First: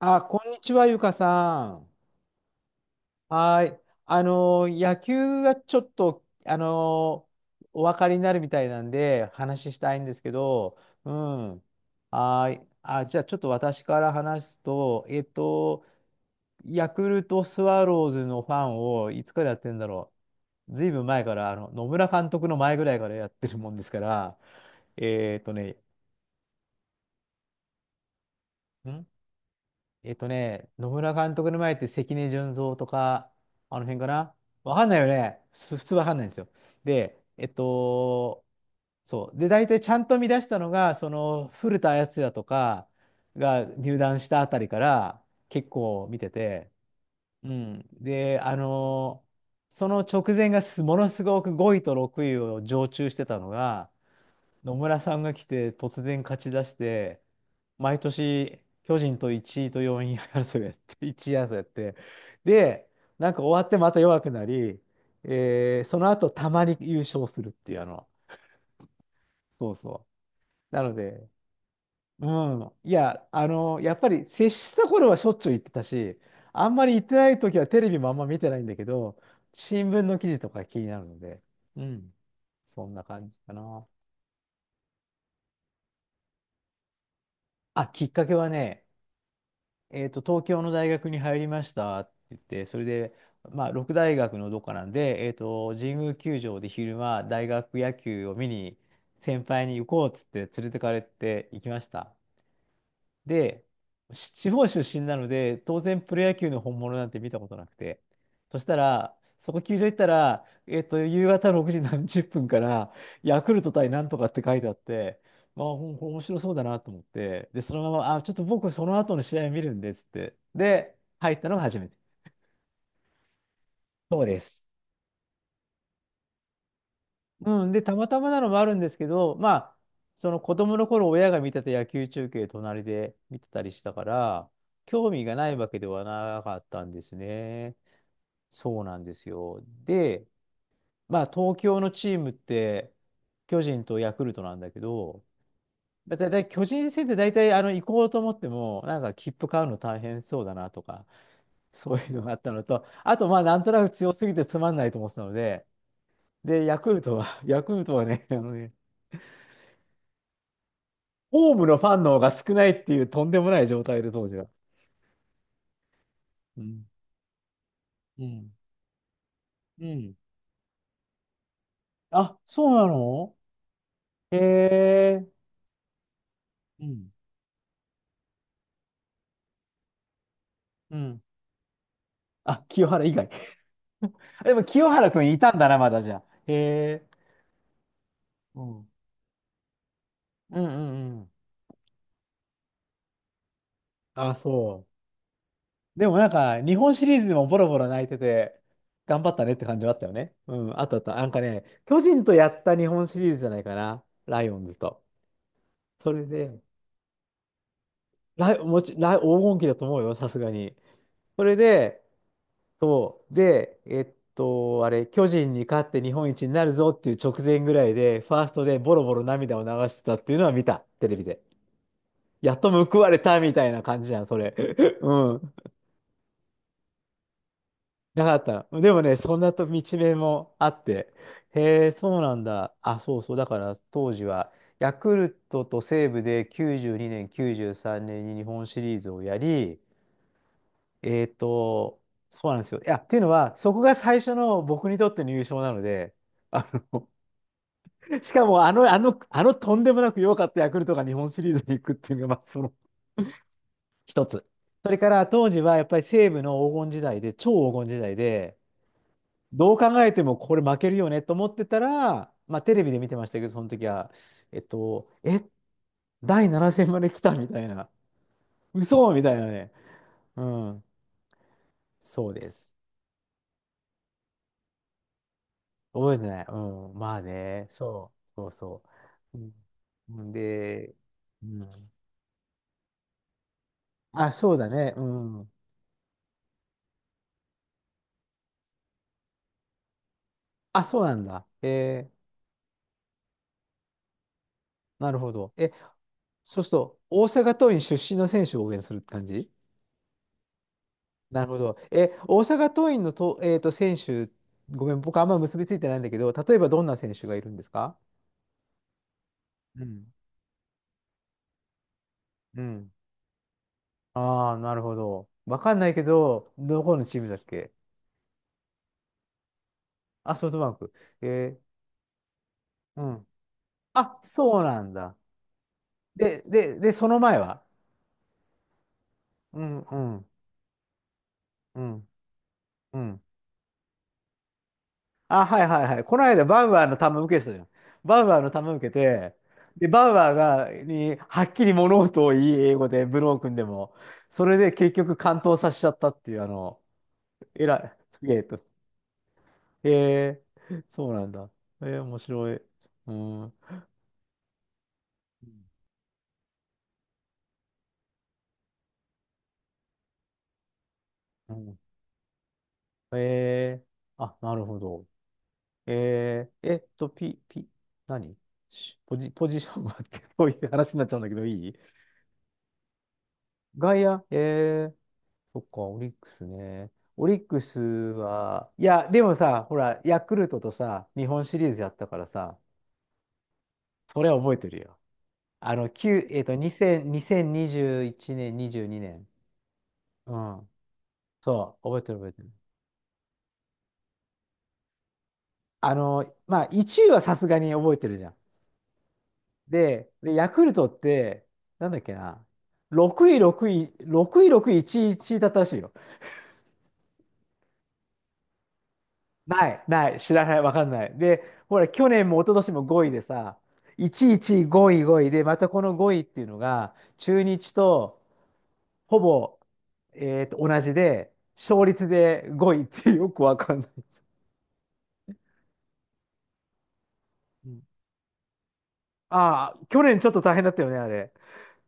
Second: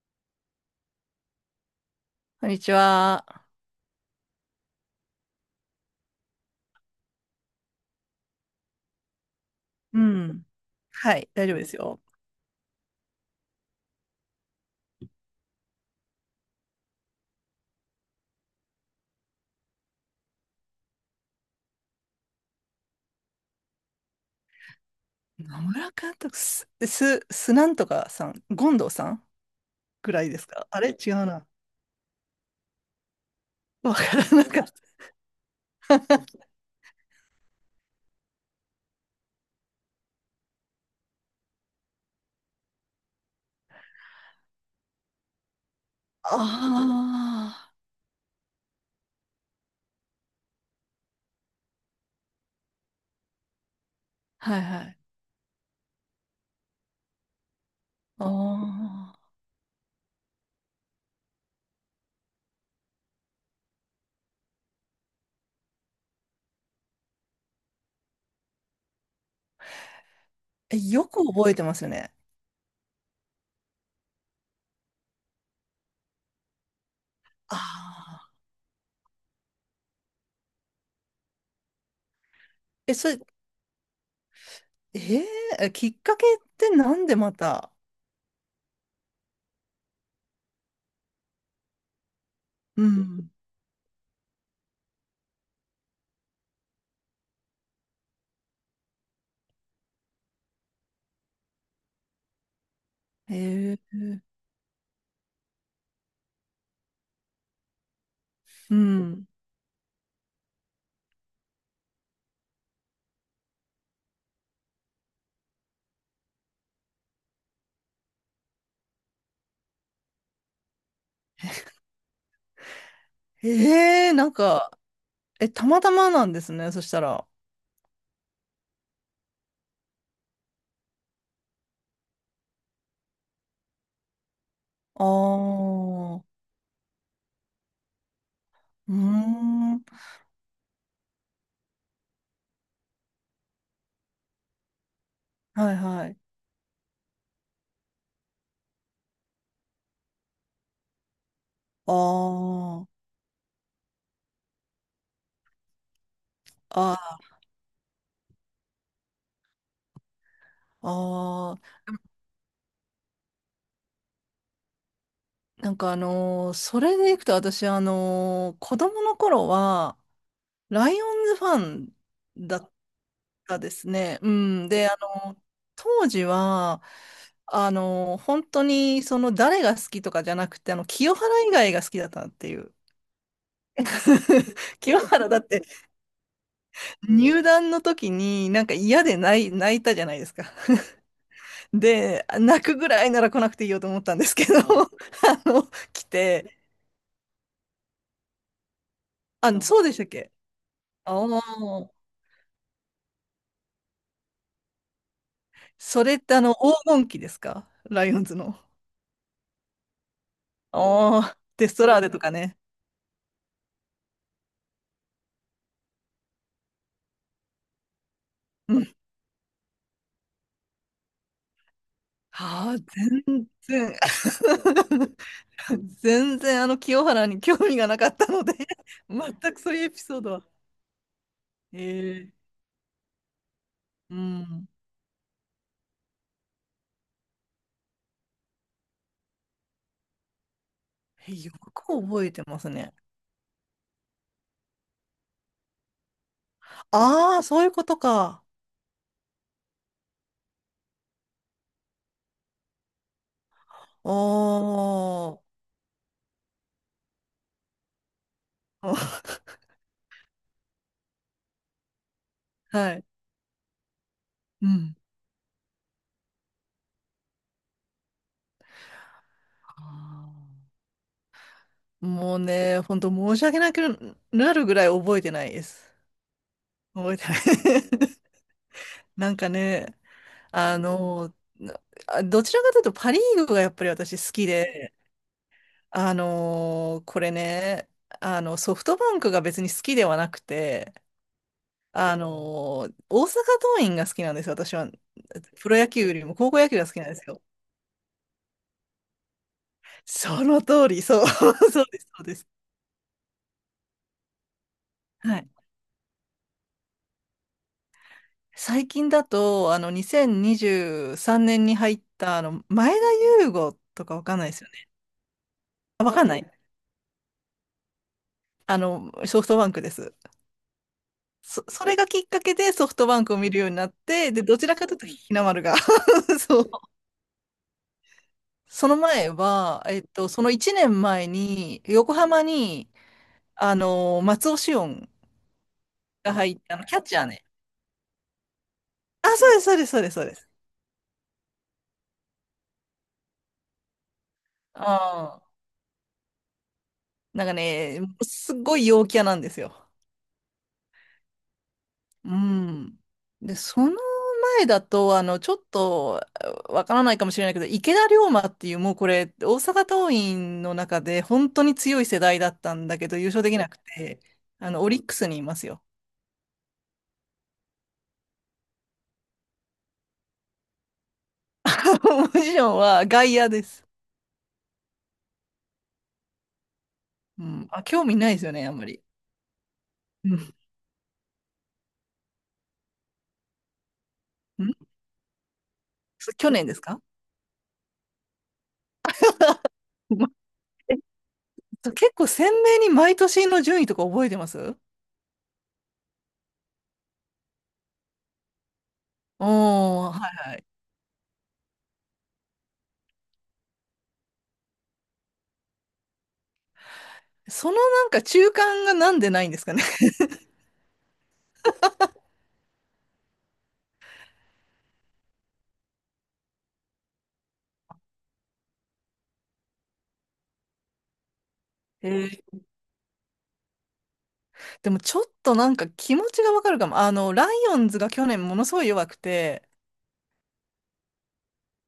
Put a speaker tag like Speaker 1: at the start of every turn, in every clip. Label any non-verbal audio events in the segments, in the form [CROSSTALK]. Speaker 1: あ、こんにちは、ゆかさん。
Speaker 2: こんにちは。
Speaker 1: はい。野球がちょっと、お分かりになるみたいなんで、話したい
Speaker 2: う
Speaker 1: んですけ
Speaker 2: ん。
Speaker 1: ど、う
Speaker 2: はい、大丈夫
Speaker 1: ん。
Speaker 2: ですよ。
Speaker 1: はい。あ、じゃあ、ちょっと私から話すと、ヤクルトスワローズのファンをいつからやってんだろう。ずいぶん前から、野村監督の前ぐらいからやってるもんですから、えっと
Speaker 2: 野
Speaker 1: ね、
Speaker 2: 村監督、す、す、すなんとかさん、権藤さ
Speaker 1: ん
Speaker 2: んぐらいですか？あ
Speaker 1: 野
Speaker 2: れ違
Speaker 1: 村
Speaker 2: う
Speaker 1: 監
Speaker 2: な。
Speaker 1: 督の前って関根純三とか、あの
Speaker 2: わ
Speaker 1: 辺か
Speaker 2: から
Speaker 1: な。
Speaker 2: なかっ
Speaker 1: わかん
Speaker 2: た。
Speaker 1: ないよね。普通わかんないんですよ。で、そう。で、大体ちゃんと見出したのが、その古田敦也とかが入団したあたりから結構見
Speaker 2: [LAUGHS]
Speaker 1: てて、う
Speaker 2: あ
Speaker 1: ん。で、その直前がものすごく5位と6位を常駐してたのが、
Speaker 2: あ、はい
Speaker 1: 野
Speaker 2: はい。
Speaker 1: 村さんが来て突然勝ち出して、毎
Speaker 2: あ
Speaker 1: 年巨人
Speaker 2: あ、
Speaker 1: と1位と4位争いやって、[LAUGHS] 1位争いやって、で、なんか終わってまた弱くなり、その後たまに優勝するっていうそうそう。なの
Speaker 2: よく
Speaker 1: で、
Speaker 2: 覚えてますよね。
Speaker 1: うん、やっぱり接した頃はしょっちゅう言ってたし、あんまり言ってない
Speaker 2: あ
Speaker 1: 時はテレビもあんま
Speaker 2: あ、
Speaker 1: 見てないんだけど、新聞の記事とか気になるので、うん、そん
Speaker 2: え、
Speaker 1: な
Speaker 2: それ、
Speaker 1: 感じかな。
Speaker 2: えーきっかけってなんでまた？
Speaker 1: あ、きっかけはね、東京の大学に入りましたって言って、そ
Speaker 2: う
Speaker 1: れで、
Speaker 2: ん。
Speaker 1: まあ、六大学のどっかなんで、神宮球場で昼間、大学野球を見に、先輩に行こうっつって連れてかれて行きました。で、
Speaker 2: ええ、
Speaker 1: 地方出身なので、当然プロ野球の本物なんて見たことなくて。そし
Speaker 2: う
Speaker 1: たら、
Speaker 2: ん。
Speaker 1: そこ球場行ったら、夕方6時何十分から、ヤクルト対なんとかって書いてあって、まあ、面白そうだなと思って、で、そのまま、あ、ちょっと僕その後の試合見るんですって。で、入ったのが初めて。
Speaker 2: ええ、
Speaker 1: そう
Speaker 2: なん
Speaker 1: です。
Speaker 2: か、たまたまなんですね、そしたら。あ
Speaker 1: うん、で、たまたまなのもあるんですけど、まあ、その子供の頃親が見てた野球中継隣で見てたりしたから、興味がない
Speaker 2: あ、
Speaker 1: わけでは
Speaker 2: う
Speaker 1: なかったんですね。そう
Speaker 2: ー
Speaker 1: なんですよ。
Speaker 2: ん、は
Speaker 1: で、まあ、東京のチームって、巨人とヤクルトなんだけど、
Speaker 2: いは
Speaker 1: だ
Speaker 2: い。
Speaker 1: いたい巨人戦って大体行こうと思っても、なんか切符買うの大変そうだなとか、[LAUGHS] そういうのがあったのと、
Speaker 2: あ
Speaker 1: あとまあなんとなく強すぎてつまんないと思ってたので、で、
Speaker 2: あ、
Speaker 1: ヤクルトはね、あのね、ホー
Speaker 2: あ
Speaker 1: ムの
Speaker 2: あ、
Speaker 1: ファンの方が少ないっていうとんでもない状態で、当時は。
Speaker 2: なんか
Speaker 1: う
Speaker 2: そ
Speaker 1: ん。
Speaker 2: れでいくと私
Speaker 1: うん。
Speaker 2: 子供の頃
Speaker 1: う
Speaker 2: は、
Speaker 1: ん。
Speaker 2: ライオンズファン
Speaker 1: あ、
Speaker 2: だ
Speaker 1: そ
Speaker 2: っ
Speaker 1: うなの。
Speaker 2: たですね。う
Speaker 1: へ
Speaker 2: ん。で、
Speaker 1: え。
Speaker 2: のー当時は、
Speaker 1: うん。
Speaker 2: 本当にその誰が好きとかじゃなくて、
Speaker 1: う
Speaker 2: 清
Speaker 1: ん。
Speaker 2: 原以外が好きだったってい
Speaker 1: あ、
Speaker 2: う。
Speaker 1: 清原以外。[LAUGHS] でも
Speaker 2: [LAUGHS]
Speaker 1: 清
Speaker 2: 清
Speaker 1: 原く
Speaker 2: 原
Speaker 1: ん
Speaker 2: だ
Speaker 1: い
Speaker 2: っ
Speaker 1: たん
Speaker 2: て
Speaker 1: だな、まだじゃあ。へえ。
Speaker 2: 入団の時に
Speaker 1: う
Speaker 2: なんか
Speaker 1: ん。うん
Speaker 2: 嫌で泣いたじゃないですか。
Speaker 1: うん
Speaker 2: [LAUGHS]
Speaker 1: うん。
Speaker 2: で、泣くぐらいなら来なくていいよと思ったんで
Speaker 1: あ、
Speaker 2: すけど、[LAUGHS]
Speaker 1: そ
Speaker 2: の、
Speaker 1: う。
Speaker 2: 来
Speaker 1: でもなん
Speaker 2: て、
Speaker 1: か、日本シリーズでもボロボロ泣いてて、頑張ったねっ
Speaker 2: あ、
Speaker 1: て感
Speaker 2: そう
Speaker 1: じは
Speaker 2: で
Speaker 1: あ
Speaker 2: し
Speaker 1: っ
Speaker 2: た
Speaker 1: た
Speaker 2: っ
Speaker 1: よ
Speaker 2: け？
Speaker 1: ね。うん、あったあった。
Speaker 2: ああ
Speaker 1: なんかね、
Speaker 2: ー、
Speaker 1: 巨人とやった日本シリーズじゃないかな。ライオンズと。
Speaker 2: そ
Speaker 1: そ
Speaker 2: れっ
Speaker 1: れ
Speaker 2: て
Speaker 1: で、
Speaker 2: 黄金期ですか？ライオンズ
Speaker 1: ライ、
Speaker 2: の。
Speaker 1: もち、ライ、黄金期だと思うよ、さすがに。
Speaker 2: ああ、
Speaker 1: それ
Speaker 2: デストラー
Speaker 1: で、
Speaker 2: デとかね。
Speaker 1: そう、で、あれ、巨人に勝って日本一になるぞっていう直前ぐらいで、ファーストで
Speaker 2: う
Speaker 1: ボ
Speaker 2: ん。
Speaker 1: ロボロ涙を流してたっていうのは見た、テレビで。やっと
Speaker 2: ああ、
Speaker 1: 報われた
Speaker 2: 全
Speaker 1: みたいな
Speaker 2: 然、
Speaker 1: 感じじゃん、それ。[LAUGHS] う
Speaker 2: [LAUGHS]
Speaker 1: ん。
Speaker 2: 全然清原に興味がなかっ
Speaker 1: な
Speaker 2: た
Speaker 1: かっ
Speaker 2: ので
Speaker 1: たの。でもね、そ
Speaker 2: 全
Speaker 1: んな
Speaker 2: く
Speaker 1: と
Speaker 2: そうい
Speaker 1: 道
Speaker 2: うエピソ
Speaker 1: 面
Speaker 2: ードは。
Speaker 1: もあって、へえ、そう
Speaker 2: ええ、
Speaker 1: なんだ。あ、そうそう、だから当
Speaker 2: う
Speaker 1: 時は、
Speaker 2: ん。
Speaker 1: ヤクルトと西武で92年、93年に日本シリーズをやり、えーっ
Speaker 2: よく
Speaker 1: と、
Speaker 2: 覚えて
Speaker 1: そうな
Speaker 2: ま
Speaker 1: んで
Speaker 2: す
Speaker 1: すよ。
Speaker 2: ね。
Speaker 1: っていうのは、そこが最初の僕にとっての優勝なので、あの、
Speaker 2: ああ、そういうこと
Speaker 1: [LAUGHS] し
Speaker 2: か。
Speaker 1: かもあのとんでもなく弱かったヤクルトが日本シリーズに行くっていうのが、まあ、その
Speaker 2: お
Speaker 1: 一つ。それから当
Speaker 2: ー。
Speaker 1: 時はやっぱり西武の黄金時代で、超黄金時代で、
Speaker 2: [LAUGHS]
Speaker 1: どう考えてもこれ負けるよねと思ってたら、まあテレビ
Speaker 2: は
Speaker 1: で
Speaker 2: い。
Speaker 1: 見てましたけど、その時は、えっ
Speaker 2: うん。
Speaker 1: と、え、第7戦まで来たみたいな、嘘みたいなね。
Speaker 2: あ
Speaker 1: うん、
Speaker 2: あ。
Speaker 1: そう
Speaker 2: もう
Speaker 1: です。
Speaker 2: ね、本当申し訳なくなるぐらい覚えてないです。
Speaker 1: 覚えてない。うん。
Speaker 2: 覚
Speaker 1: ま
Speaker 2: え
Speaker 1: あ
Speaker 2: て
Speaker 1: ね。
Speaker 2: な
Speaker 1: そ
Speaker 2: い。
Speaker 1: うそうそ
Speaker 2: [LAUGHS] なん
Speaker 1: う。
Speaker 2: かね、
Speaker 1: うん、
Speaker 2: あ
Speaker 1: で、
Speaker 2: の、
Speaker 1: う
Speaker 2: な
Speaker 1: ん。
Speaker 2: どちらかというとパ・リーグがやっぱり私好
Speaker 1: あ、
Speaker 2: き
Speaker 1: そうだ
Speaker 2: で、
Speaker 1: ね。うん。
Speaker 2: これね、ソフトバンクが別に好きではなく
Speaker 1: あ、
Speaker 2: て、
Speaker 1: そうなんだ。え
Speaker 2: 大阪桐蔭が好きなんですよ、私は。
Speaker 1: ー、なるほど。
Speaker 2: プ
Speaker 1: え、
Speaker 2: ロ野球よりも高校
Speaker 1: そう
Speaker 2: 野
Speaker 1: する
Speaker 2: 球が好
Speaker 1: と、
Speaker 2: きなんで
Speaker 1: 大
Speaker 2: すよ。
Speaker 1: 阪桐蔭出身の選手を応援するって感じ。
Speaker 2: その通り、そう、[LAUGHS]
Speaker 1: なるほど。
Speaker 2: そうで
Speaker 1: え、
Speaker 2: す、そうで
Speaker 1: 大
Speaker 2: す。
Speaker 1: 阪桐蔭のと、選手、ごめん、僕あんま
Speaker 2: はい。
Speaker 1: 結びついてないんだけど、例えばどんな選手がいるんですか？
Speaker 2: 最近だと、
Speaker 1: うん。
Speaker 2: 2023年にじゅうさんねんに入った、
Speaker 1: うん。
Speaker 2: 前田悠伍とかわかんな
Speaker 1: あ
Speaker 2: いで
Speaker 1: あ、
Speaker 2: すよ
Speaker 1: なる
Speaker 2: ね？
Speaker 1: ほど。わかんないけ
Speaker 2: あ、わかんな
Speaker 1: ど、
Speaker 2: い。
Speaker 1: どこのチームだっけ。
Speaker 2: ソフトバンクです。
Speaker 1: あ、ソフトバンク。え
Speaker 2: それがきっかけでソフ
Speaker 1: ー、う
Speaker 2: トバン
Speaker 1: ん。
Speaker 2: クを見るようになっ
Speaker 1: あ、
Speaker 2: て、で、ど
Speaker 1: そう
Speaker 2: ちら
Speaker 1: な
Speaker 2: か
Speaker 1: ん
Speaker 2: というと
Speaker 1: だ。
Speaker 2: 日の丸が [LAUGHS]
Speaker 1: で、
Speaker 2: そう。
Speaker 1: で、で、その前は？
Speaker 2: その前
Speaker 1: うん
Speaker 2: は、
Speaker 1: うん
Speaker 2: その1年前
Speaker 1: う
Speaker 2: に、
Speaker 1: ん
Speaker 2: 横浜に、
Speaker 1: うん。
Speaker 2: 松尾紫音
Speaker 1: あ、はいはいはい。この
Speaker 2: が
Speaker 1: 間
Speaker 2: 入っ
Speaker 1: バウ
Speaker 2: た、
Speaker 1: アーの
Speaker 2: キャッチ
Speaker 1: 球
Speaker 2: ャー
Speaker 1: 受け
Speaker 2: ね。
Speaker 1: てたじゃん。バウアーの球受け
Speaker 2: あ、
Speaker 1: て、
Speaker 2: そうです、そうで
Speaker 1: で、
Speaker 2: す、そう
Speaker 1: バ
Speaker 2: で
Speaker 1: ウ
Speaker 2: す、そう
Speaker 1: アー
Speaker 2: です。
Speaker 1: が、に、はっきり物事を言い英語で、ブロー君でも、それで結局完
Speaker 2: ああ。
Speaker 1: 投させちゃったっていう、あの、
Speaker 2: なんか
Speaker 1: えらい、
Speaker 2: ね、
Speaker 1: すげえ
Speaker 2: すっ
Speaker 1: と。
Speaker 2: ごい陽キャなんですよ。
Speaker 1: へえ。そうなんだ。えー面
Speaker 2: う
Speaker 1: 白い。
Speaker 2: ん。
Speaker 1: うん。
Speaker 2: で、その代だと、ちょっとわからないかもしれないけど、池田龍馬っていう、もうこれ、大阪桐蔭の中で本
Speaker 1: う
Speaker 2: 当に
Speaker 1: ん。
Speaker 2: 強い世代だったんだけど、優勝できなく
Speaker 1: え
Speaker 2: て、
Speaker 1: ーあ、なるほ
Speaker 2: オリ
Speaker 1: ど。
Speaker 2: ックスにいますよ。
Speaker 1: えー、えっと、ピ、ピ、何ポジションは？って [LAUGHS] こういう話になっちゃうんだけど、いい。
Speaker 2: [LAUGHS] ポジションは外野です。
Speaker 1: 外野、えー、そっか、オリックスね。オリ
Speaker 2: う
Speaker 1: ック
Speaker 2: ん。
Speaker 1: ス
Speaker 2: あ、興味ないですよね、あ
Speaker 1: は、
Speaker 2: ん
Speaker 1: い
Speaker 2: まり。
Speaker 1: や、でもさ、ほら、ヤ
Speaker 2: う
Speaker 1: クル
Speaker 2: ん。
Speaker 1: トとさ、日本シリーズやったからさ、それは覚えてる
Speaker 2: ん
Speaker 1: よ。あの、9、え
Speaker 2: 去
Speaker 1: っ
Speaker 2: 年です
Speaker 1: と、
Speaker 2: か？
Speaker 1: 2000、2021年、22年。
Speaker 2: ま
Speaker 1: うん。
Speaker 2: え
Speaker 1: そう、
Speaker 2: [LAUGHS]
Speaker 1: 覚えて
Speaker 2: 結
Speaker 1: る
Speaker 2: 構
Speaker 1: 覚えて
Speaker 2: 鮮
Speaker 1: る。
Speaker 2: 明に毎年の順位とか覚えてます？
Speaker 1: あの、まあ、1位はさすがに覚えてるじゃん。
Speaker 2: お
Speaker 1: で、
Speaker 2: ー、は
Speaker 1: でヤ
Speaker 2: いは
Speaker 1: ク
Speaker 2: い。
Speaker 1: ルトって、なんだっけな、6位、6位、6位、6位、1位、1位だったらしいよ。
Speaker 2: なんか中間がなんでないんです
Speaker 1: な
Speaker 2: かね。
Speaker 1: い、ない、知らない、わかんない。で、ほら、去年も一昨年も5位でさ、1位、1位、5位、5位で、またこの5位っていうのが、中日とほぼ、同じで、勝
Speaker 2: [LAUGHS]
Speaker 1: 率
Speaker 2: へ
Speaker 1: で5位ってよくわかんない。
Speaker 2: でもちょっとなんか気持ちがわかるかも。ライ
Speaker 1: う
Speaker 2: オ
Speaker 1: ん。
Speaker 2: ンズが去年ものすごい弱くて、
Speaker 1: ああ、去年ちょっと大変だったよね、あれ。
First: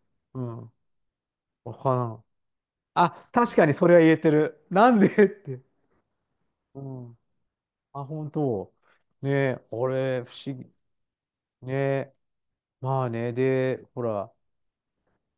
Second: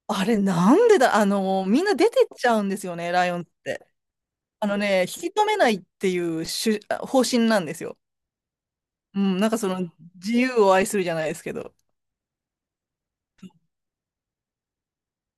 Speaker 2: あれ
Speaker 1: うん。
Speaker 2: なんでだ、
Speaker 1: わ
Speaker 2: みん
Speaker 1: か
Speaker 2: な
Speaker 1: ら
Speaker 2: 出
Speaker 1: ん。
Speaker 2: てっちゃうんですよね、ラ
Speaker 1: あ、
Speaker 2: イオンズっ
Speaker 1: 確かにそ
Speaker 2: て。
Speaker 1: れは言えてる。
Speaker 2: あの
Speaker 1: なん
Speaker 2: ね、
Speaker 1: で
Speaker 2: 引
Speaker 1: っ
Speaker 2: き止め
Speaker 1: て。
Speaker 2: ないっていう主
Speaker 1: うん。
Speaker 2: 方針なんですよ。
Speaker 1: あ、本当。
Speaker 2: う
Speaker 1: ね
Speaker 2: ん、な
Speaker 1: え、
Speaker 2: んか
Speaker 1: あれ、
Speaker 2: 自
Speaker 1: 不
Speaker 2: 由
Speaker 1: 思議。
Speaker 2: を愛するじゃないですけ
Speaker 1: ね
Speaker 2: ど。
Speaker 1: え、まあね、で、ほら、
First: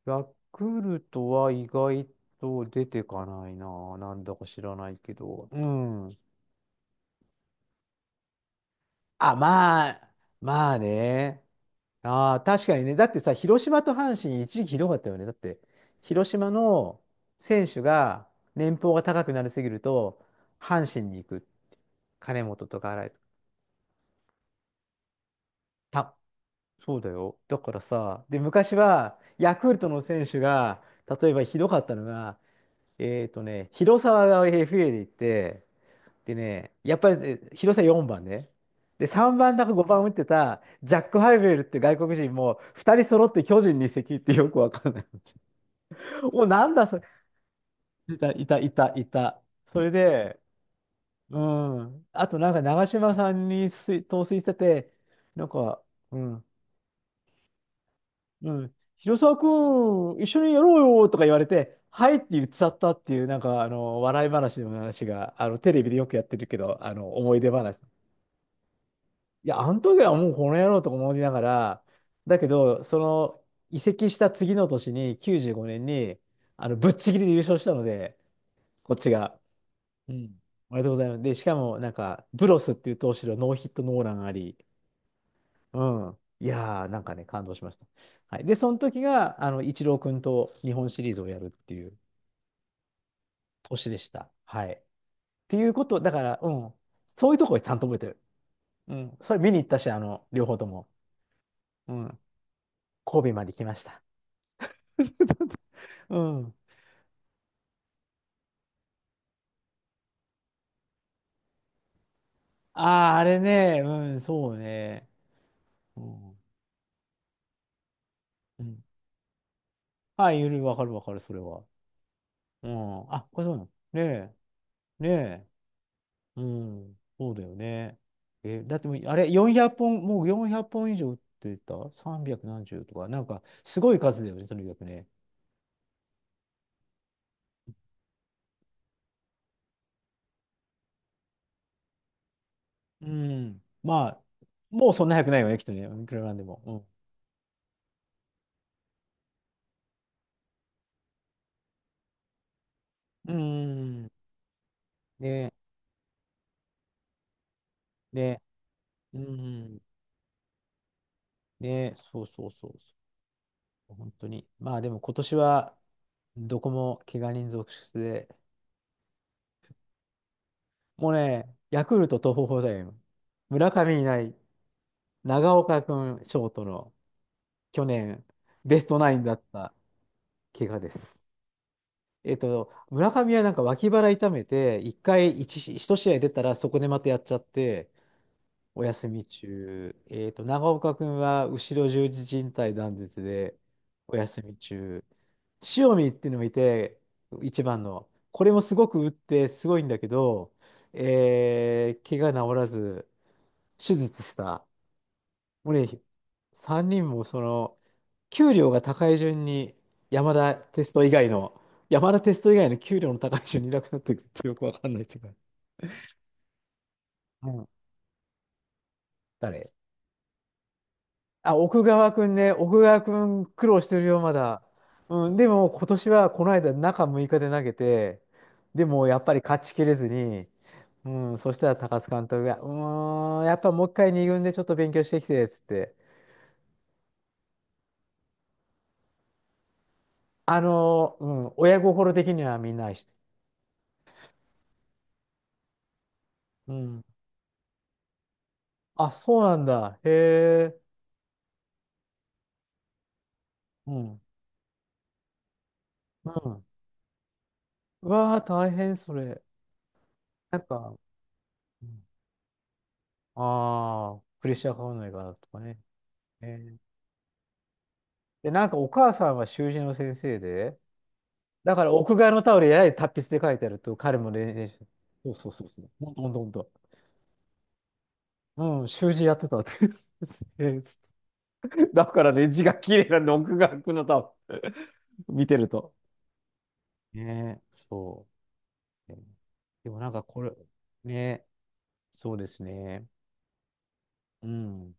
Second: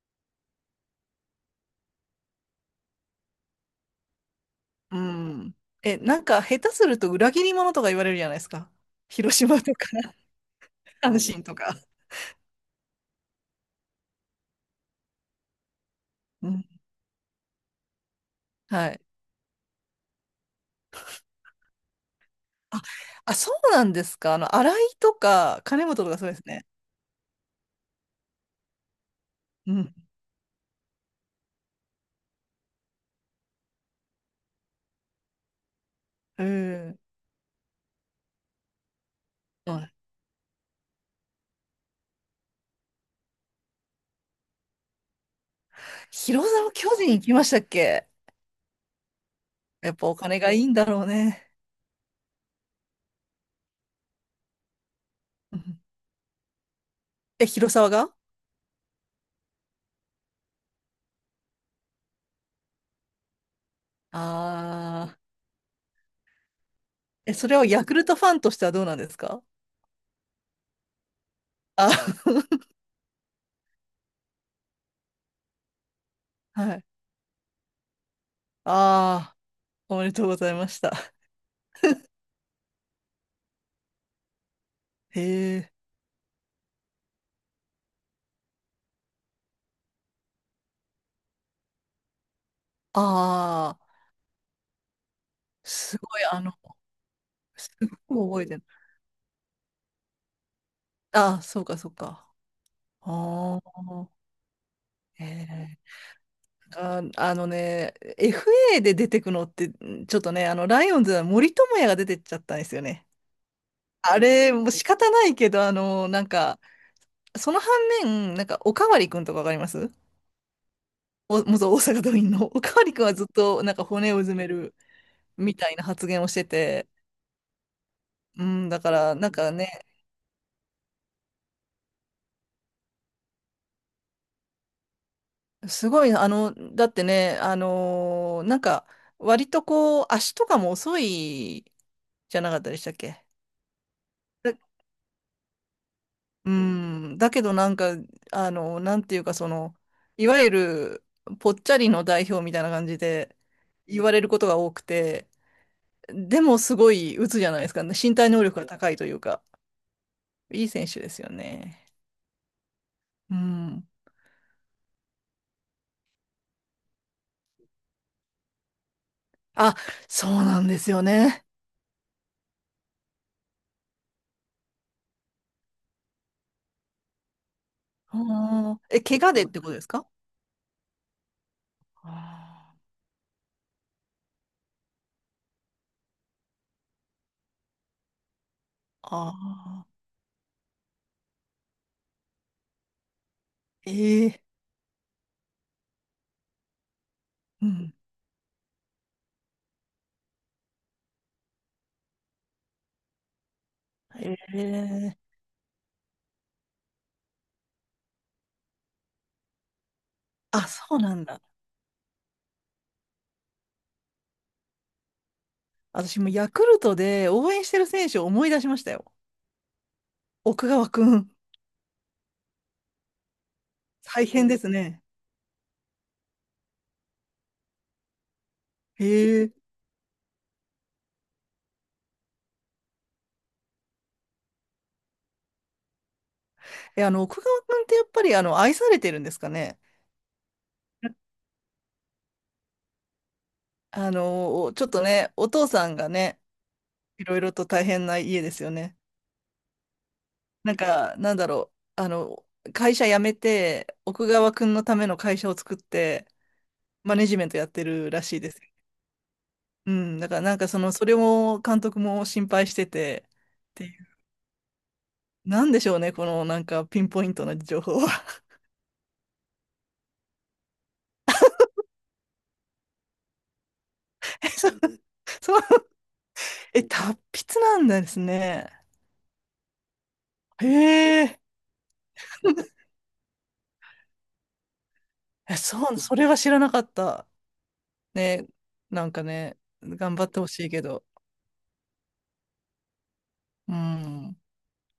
Speaker 1: ヤクルトは意外と出てかないな。なんだか知らない
Speaker 2: う
Speaker 1: けど。
Speaker 2: ん。
Speaker 1: うん。
Speaker 2: なんか下手すると裏切り者とか言われるじゃないですか。
Speaker 1: あ、
Speaker 2: 広島と
Speaker 1: まあ、
Speaker 2: か、
Speaker 1: まあ
Speaker 2: [LAUGHS] 阪神
Speaker 1: ね。
Speaker 2: とか。
Speaker 1: ああ、確かにね。だってさ、広島と阪神、一時期ひどかったよね。だって、広
Speaker 2: う
Speaker 1: 島
Speaker 2: ん。
Speaker 1: の選手が年
Speaker 2: は
Speaker 1: 俸
Speaker 2: い。
Speaker 1: が高くなりすぎると、阪神に行く。金本と
Speaker 2: あ、
Speaker 1: か、あれ、
Speaker 2: あ、そうなんですか。新井とか、金本と
Speaker 1: た
Speaker 2: かそうですね。
Speaker 1: そうだよ。だからさ、で、昔はヤク
Speaker 2: う
Speaker 1: ルト
Speaker 2: ん。
Speaker 1: の選手が、例えばひどかったのが、えっとね、広沢が FA で行って、で
Speaker 2: う
Speaker 1: ね、やっ
Speaker 2: ん。
Speaker 1: ぱり、え広沢4番ね。で、3番だか5番打ってたジャック・ハイベルって外国人も2人揃って巨人に移籍ってよくわかんない。[LAUGHS] お、
Speaker 2: 広
Speaker 1: な
Speaker 2: 沢
Speaker 1: んだ
Speaker 2: 巨
Speaker 1: それ。
Speaker 2: 人行きましたっけ？
Speaker 1: いた。それ
Speaker 2: やっぱお
Speaker 1: で、
Speaker 2: 金がいいんだろう
Speaker 1: う
Speaker 2: ね。
Speaker 1: ん。あとなんか長嶋さんに陶酔してて、なん
Speaker 2: [LAUGHS] うん、
Speaker 1: か、うん。
Speaker 2: 広沢が
Speaker 1: うん、広沢君、一緒にやろうよとか言われて、はいって言っちゃったっていう、笑い話の話
Speaker 2: ああ
Speaker 1: が、テレビでよくやってるけど、
Speaker 2: ー。
Speaker 1: 思い
Speaker 2: そ
Speaker 1: 出
Speaker 2: れを
Speaker 1: 話。
Speaker 2: ヤクルトファンとしてはどうなんですか？
Speaker 1: いや、あの時はもうこの野郎とか思いながら、
Speaker 2: あ、
Speaker 1: だけど、その移籍した次の年に、95年に、
Speaker 2: [LAUGHS]
Speaker 1: あ
Speaker 2: は
Speaker 1: の
Speaker 2: い。
Speaker 1: ぶっちぎりで優勝したので、こっち
Speaker 2: ああ、
Speaker 1: が。
Speaker 2: おめ
Speaker 1: う
Speaker 2: でとうご
Speaker 1: ん。
Speaker 2: ざいま
Speaker 1: お
Speaker 2: し
Speaker 1: めでとうござい
Speaker 2: た。
Speaker 1: ます。で、しかも、ブロスっていう投手のノーヒットノーランあり、
Speaker 2: へえ。
Speaker 1: うん。いやー、なんかね、感動しました。はい。で、その時が、イチロー君と日本シリーズをやるっていう
Speaker 2: ああ、
Speaker 1: 年でした。はい。っていうこ
Speaker 2: す
Speaker 1: と、だ
Speaker 2: ご
Speaker 1: か
Speaker 2: い、
Speaker 1: ら、うん。そういうところち
Speaker 2: す
Speaker 1: ゃんと覚えてる。
Speaker 2: ごい覚えてる。
Speaker 1: うん。それ見に行ったし、両方とも。
Speaker 2: ああ、そうか、そう
Speaker 1: うん。
Speaker 2: か。
Speaker 1: 神戸まで
Speaker 2: あ
Speaker 1: 来ました。
Speaker 2: あ、ええ。
Speaker 1: うん。
Speaker 2: あ、あのね、FA で出てくのって、ちょっとね、ライオンズは森友哉が出てっちゃったんですよね。
Speaker 1: ああ、あれね、う
Speaker 2: あ
Speaker 1: ん、そ
Speaker 2: れ、
Speaker 1: う
Speaker 2: もう仕
Speaker 1: ね。
Speaker 2: 方ないけど、
Speaker 1: う
Speaker 2: なん
Speaker 1: ん。
Speaker 2: か、その反面、なんか、
Speaker 1: う
Speaker 2: お
Speaker 1: ん、
Speaker 2: かわりくんとかわかります？
Speaker 1: はい、わかるわかる、それ
Speaker 2: お、
Speaker 1: は。
Speaker 2: 元大阪桐蔭の。[LAUGHS] お
Speaker 1: う
Speaker 2: かわりくん
Speaker 1: ん。
Speaker 2: はずっ
Speaker 1: あ、これそう
Speaker 2: と、
Speaker 1: なの。
Speaker 2: なんか、
Speaker 1: ね
Speaker 2: 骨をうずめる
Speaker 1: え、ねえ。
Speaker 2: みたいな発言をし
Speaker 1: う
Speaker 2: てて、
Speaker 1: ん、そうだよね。
Speaker 2: う
Speaker 1: え、
Speaker 2: ん、
Speaker 1: だっ
Speaker 2: だ
Speaker 1: て
Speaker 2: か
Speaker 1: もう、
Speaker 2: ら、
Speaker 1: あ
Speaker 2: な
Speaker 1: れ、
Speaker 2: んか
Speaker 1: 400
Speaker 2: ね、
Speaker 1: 本、もう400本以上売ってた？ 300 何十とか、なんか、すごい数だよね、とにかくね。
Speaker 2: すごい、だってね、なんか、割とこう、足とかも遅いじゃなかったでしたっ
Speaker 1: う
Speaker 2: け？
Speaker 1: ん。まあ、
Speaker 2: だ
Speaker 1: もうそんな早くないよね、きっとね。いくらなんで
Speaker 2: う
Speaker 1: も。
Speaker 2: ん、だけどなんか、なんていうか、いわゆる、ぽっちゃりの代表みたいな感じ
Speaker 1: うん。
Speaker 2: で、
Speaker 1: う
Speaker 2: 言わ
Speaker 1: ん。
Speaker 2: れることが多くて、
Speaker 1: ね、
Speaker 2: でもすごい打つじゃないですかね。身体
Speaker 1: ね、
Speaker 2: 能力が高いとい
Speaker 1: う
Speaker 2: うか、
Speaker 1: ん。
Speaker 2: いい選手ですよね。
Speaker 1: ね、そうそうそう。そ
Speaker 2: うん。
Speaker 1: う本当に。まあ、でも今年は、どこも怪我人続出で、
Speaker 2: あ、そうなんですよ
Speaker 1: もう
Speaker 2: ね。
Speaker 1: ね、ヤクルト東邦だよ。村上いない、長岡君ショートの。去年、
Speaker 2: あ
Speaker 1: ベス
Speaker 2: ー
Speaker 1: トナイ
Speaker 2: 怪
Speaker 1: ン
Speaker 2: 我
Speaker 1: だ
Speaker 2: で
Speaker 1: っ
Speaker 2: ってこと
Speaker 1: た
Speaker 2: ですか？
Speaker 1: 怪我です。えっと、
Speaker 2: あ
Speaker 1: 村上はなんか脇腹痛めて、一回一し一試合出たら、そこでまたやっちゃって、お休
Speaker 2: ー
Speaker 1: み
Speaker 2: あ
Speaker 1: 中。えっと、長岡君は後ろ十字靭帯断絶で、お
Speaker 2: ー、え
Speaker 1: 休
Speaker 2: え、
Speaker 1: み中。塩見っていうのもいて、一
Speaker 2: う
Speaker 1: 番
Speaker 2: ん。
Speaker 1: の。これもすごく打って、すごいんだけど、怪我治らず、手術
Speaker 2: え
Speaker 1: した。
Speaker 2: え、
Speaker 1: もうね、3人もその、給料が高い順に山田
Speaker 2: あ、
Speaker 1: テス
Speaker 2: そう
Speaker 1: ト以
Speaker 2: なん
Speaker 1: 外
Speaker 2: だ。
Speaker 1: の、山田テスト以外の給料の高い順にいなくなっていくるてよくわかんないですうか。
Speaker 2: 私もヤクルトで
Speaker 1: う
Speaker 2: 応援
Speaker 1: ん。
Speaker 2: してる選手を思い出しましたよ。
Speaker 1: 誰
Speaker 2: 奥川くん。
Speaker 1: あ、奥川くんね。奥川くん苦労してるよ、
Speaker 2: 大
Speaker 1: ま
Speaker 2: 変で
Speaker 1: だ。
Speaker 2: すね。
Speaker 1: うん。でも今年はこの間中6日で投げて、でもやっぱり
Speaker 2: へえ。
Speaker 1: 勝ちきれずに、うん。そしたら高津監督が、やっぱもう一回二軍でちょっと勉強してきて、つって。
Speaker 2: 奥川くんってやっぱり愛されてるんですかね。
Speaker 1: うん。親心的にはみんな愛して
Speaker 2: ちょっとね、お父さんがね、
Speaker 1: る。うん。
Speaker 2: いろいろと大変な家ですよね。
Speaker 1: あ、そうなんだ。へ
Speaker 2: なん
Speaker 1: え。
Speaker 2: か、なんだろう、会社辞め
Speaker 1: う
Speaker 2: て、
Speaker 1: ん。
Speaker 2: 奥川くんのための会社を作って、
Speaker 1: うん。
Speaker 2: マネジメントやって
Speaker 1: う
Speaker 2: るら
Speaker 1: わ
Speaker 2: しい
Speaker 1: あ、
Speaker 2: です。
Speaker 1: 大変それ。
Speaker 2: うん、だからな
Speaker 1: な
Speaker 2: ん
Speaker 1: ん
Speaker 2: か
Speaker 1: か、
Speaker 2: それも監督も心配してて、っていう、
Speaker 1: ああー、プレッシャーかかんないかなとか
Speaker 2: なん
Speaker 1: ね。
Speaker 2: でしょうね、この
Speaker 1: え
Speaker 2: なんか
Speaker 1: ー
Speaker 2: ピンポイントな情報は。
Speaker 1: で、なんかお母さんは習字の先生で、だから屋外のタオルややれ達筆で書いてあると、彼も
Speaker 2: [LAUGHS]
Speaker 1: 練
Speaker 2: そう
Speaker 1: 習。そうそう
Speaker 2: そう、
Speaker 1: そうそう。ほんとほんとほんと。
Speaker 2: 達筆なんですね。
Speaker 1: うん、習字やってたって。[LAUGHS] えー
Speaker 2: へえ、
Speaker 1: だからね、字が綺麗なんで、屋外のタオル [LAUGHS] 見てると。
Speaker 2: そう、それは知らなかった。
Speaker 1: ねえ、そ
Speaker 2: ね、なん
Speaker 1: う。えー
Speaker 2: かね、
Speaker 1: でもなん
Speaker 2: 頑
Speaker 1: か
Speaker 2: 張って
Speaker 1: こ
Speaker 2: ほ
Speaker 1: れ、
Speaker 2: しいけど。
Speaker 1: ねえ、そうですね。
Speaker 2: うん。
Speaker 1: うん。